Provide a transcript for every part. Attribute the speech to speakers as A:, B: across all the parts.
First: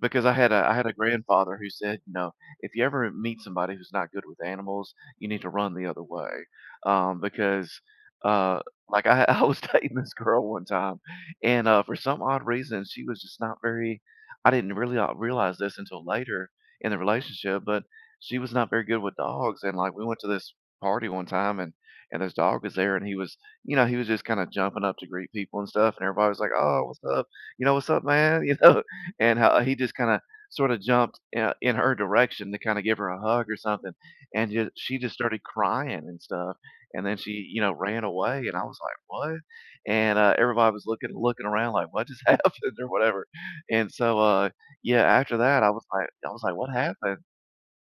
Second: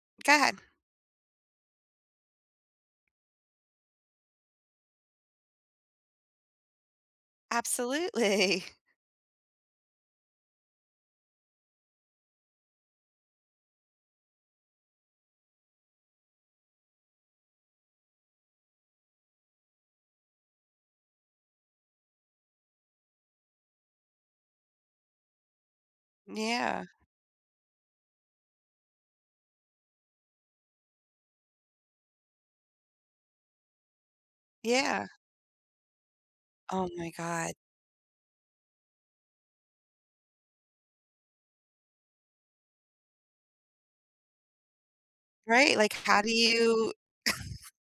A: Because I
B: Go
A: had
B: ahead.
A: a I had a grandfather who said, you know, "If you ever meet somebody who's not good with animals, you need to run the other way." Um, because, uh,
B: Absolutely.
A: like, I ha I was dating this girl one time, and, uh, for some odd reason, she was just not very I didn't really, uh, realize this until later in the relationship, but she was not very good with dogs, and, like, we went to this party one time, and and this dog was there, and he was you know, he was just kinda jumping up to greet people and stuff, and everybody
B: Mm,
A: was like, "Oh,
B: yeah.
A: what's up? You know, what's up, man?" You know? And, uh, he just kinda sorta jumped in, uh in her direction to kinda give her a hug or something, and ju she
B: Yeah.
A: just started crying and stuff,
B: Oh
A: and
B: my
A: then she,
B: god.
A: you know, ran away, and I was like, "What?" And, uh, everybody was looking looking around like, "What just happened?" Or whatever, and so, uh, yeah, after that, I
B: Right,
A: was
B: like,
A: like
B: how
A: I
B: do
A: was like, "What
B: you
A: happened?"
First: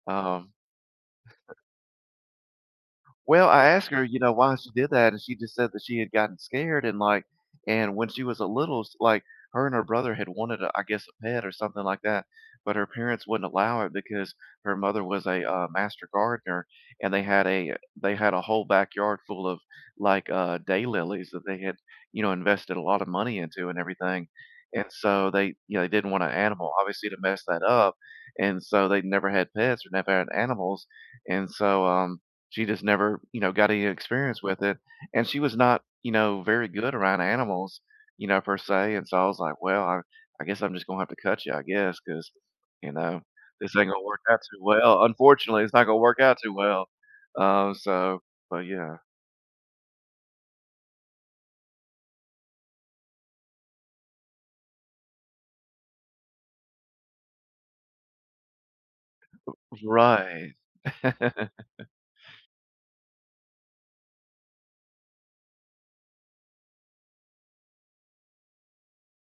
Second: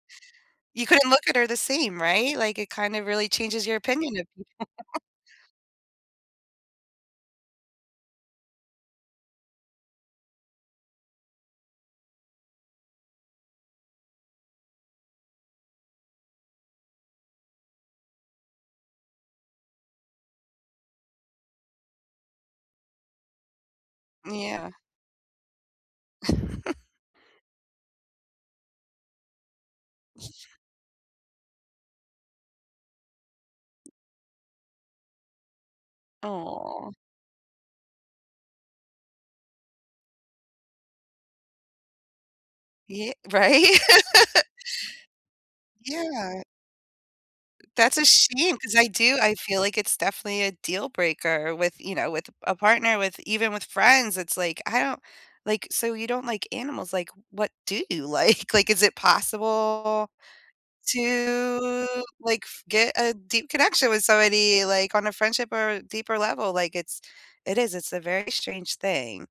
A: Um
B: You couldn't look at her the same, right? Like, it kind of really
A: Well,
B: changes
A: I
B: your
A: asked her,
B: opinion
A: you
B: of
A: know, why she did
B: people.
A: that and she just said that she had gotten scared, and, like and when she was a little s like, her and her brother had wanted a I guess, a pet or something like that, but her parents wouldn't allow it because her mother was a, uh, master gardener, and they had a they had a whole backyard full of, like, uh, daylilies that they had, you know, invested a lot of money into and everything.
B: Mm, yeah.
A: And so, they you know, they didn't want an animal, obviously, to mess that up, and so they'd never had pets or never had animals, and so, um, she just never, you know, got any experience with it. And she was not, you know, very good
B: Aw.
A: around animals, you know, per se. and so, I was like, "Well, I I guess I'm just gonna have to cut ya, I guess, 'cause, you
B: Ye
A: know, this
B: right?
A: ain't gonna work out too well. Unfortunately, it's not gonna work out
B: Yeah.
A: too well." Um,
B: That's a
A: so
B: shame
A: but
B: 'cause I
A: yeah.
B: do I feel like it's definitely a deal breaker with you know, with a a partner, with even with friends, it's, like, I don't like, so you don't like animals, like, what do you like? Like, is it
A: O
B: possible
A: Right.
B: to, like, f get a deep connection with somebody, like, on a friendship or deeper level? Like, it's it is, it's a very strange thing.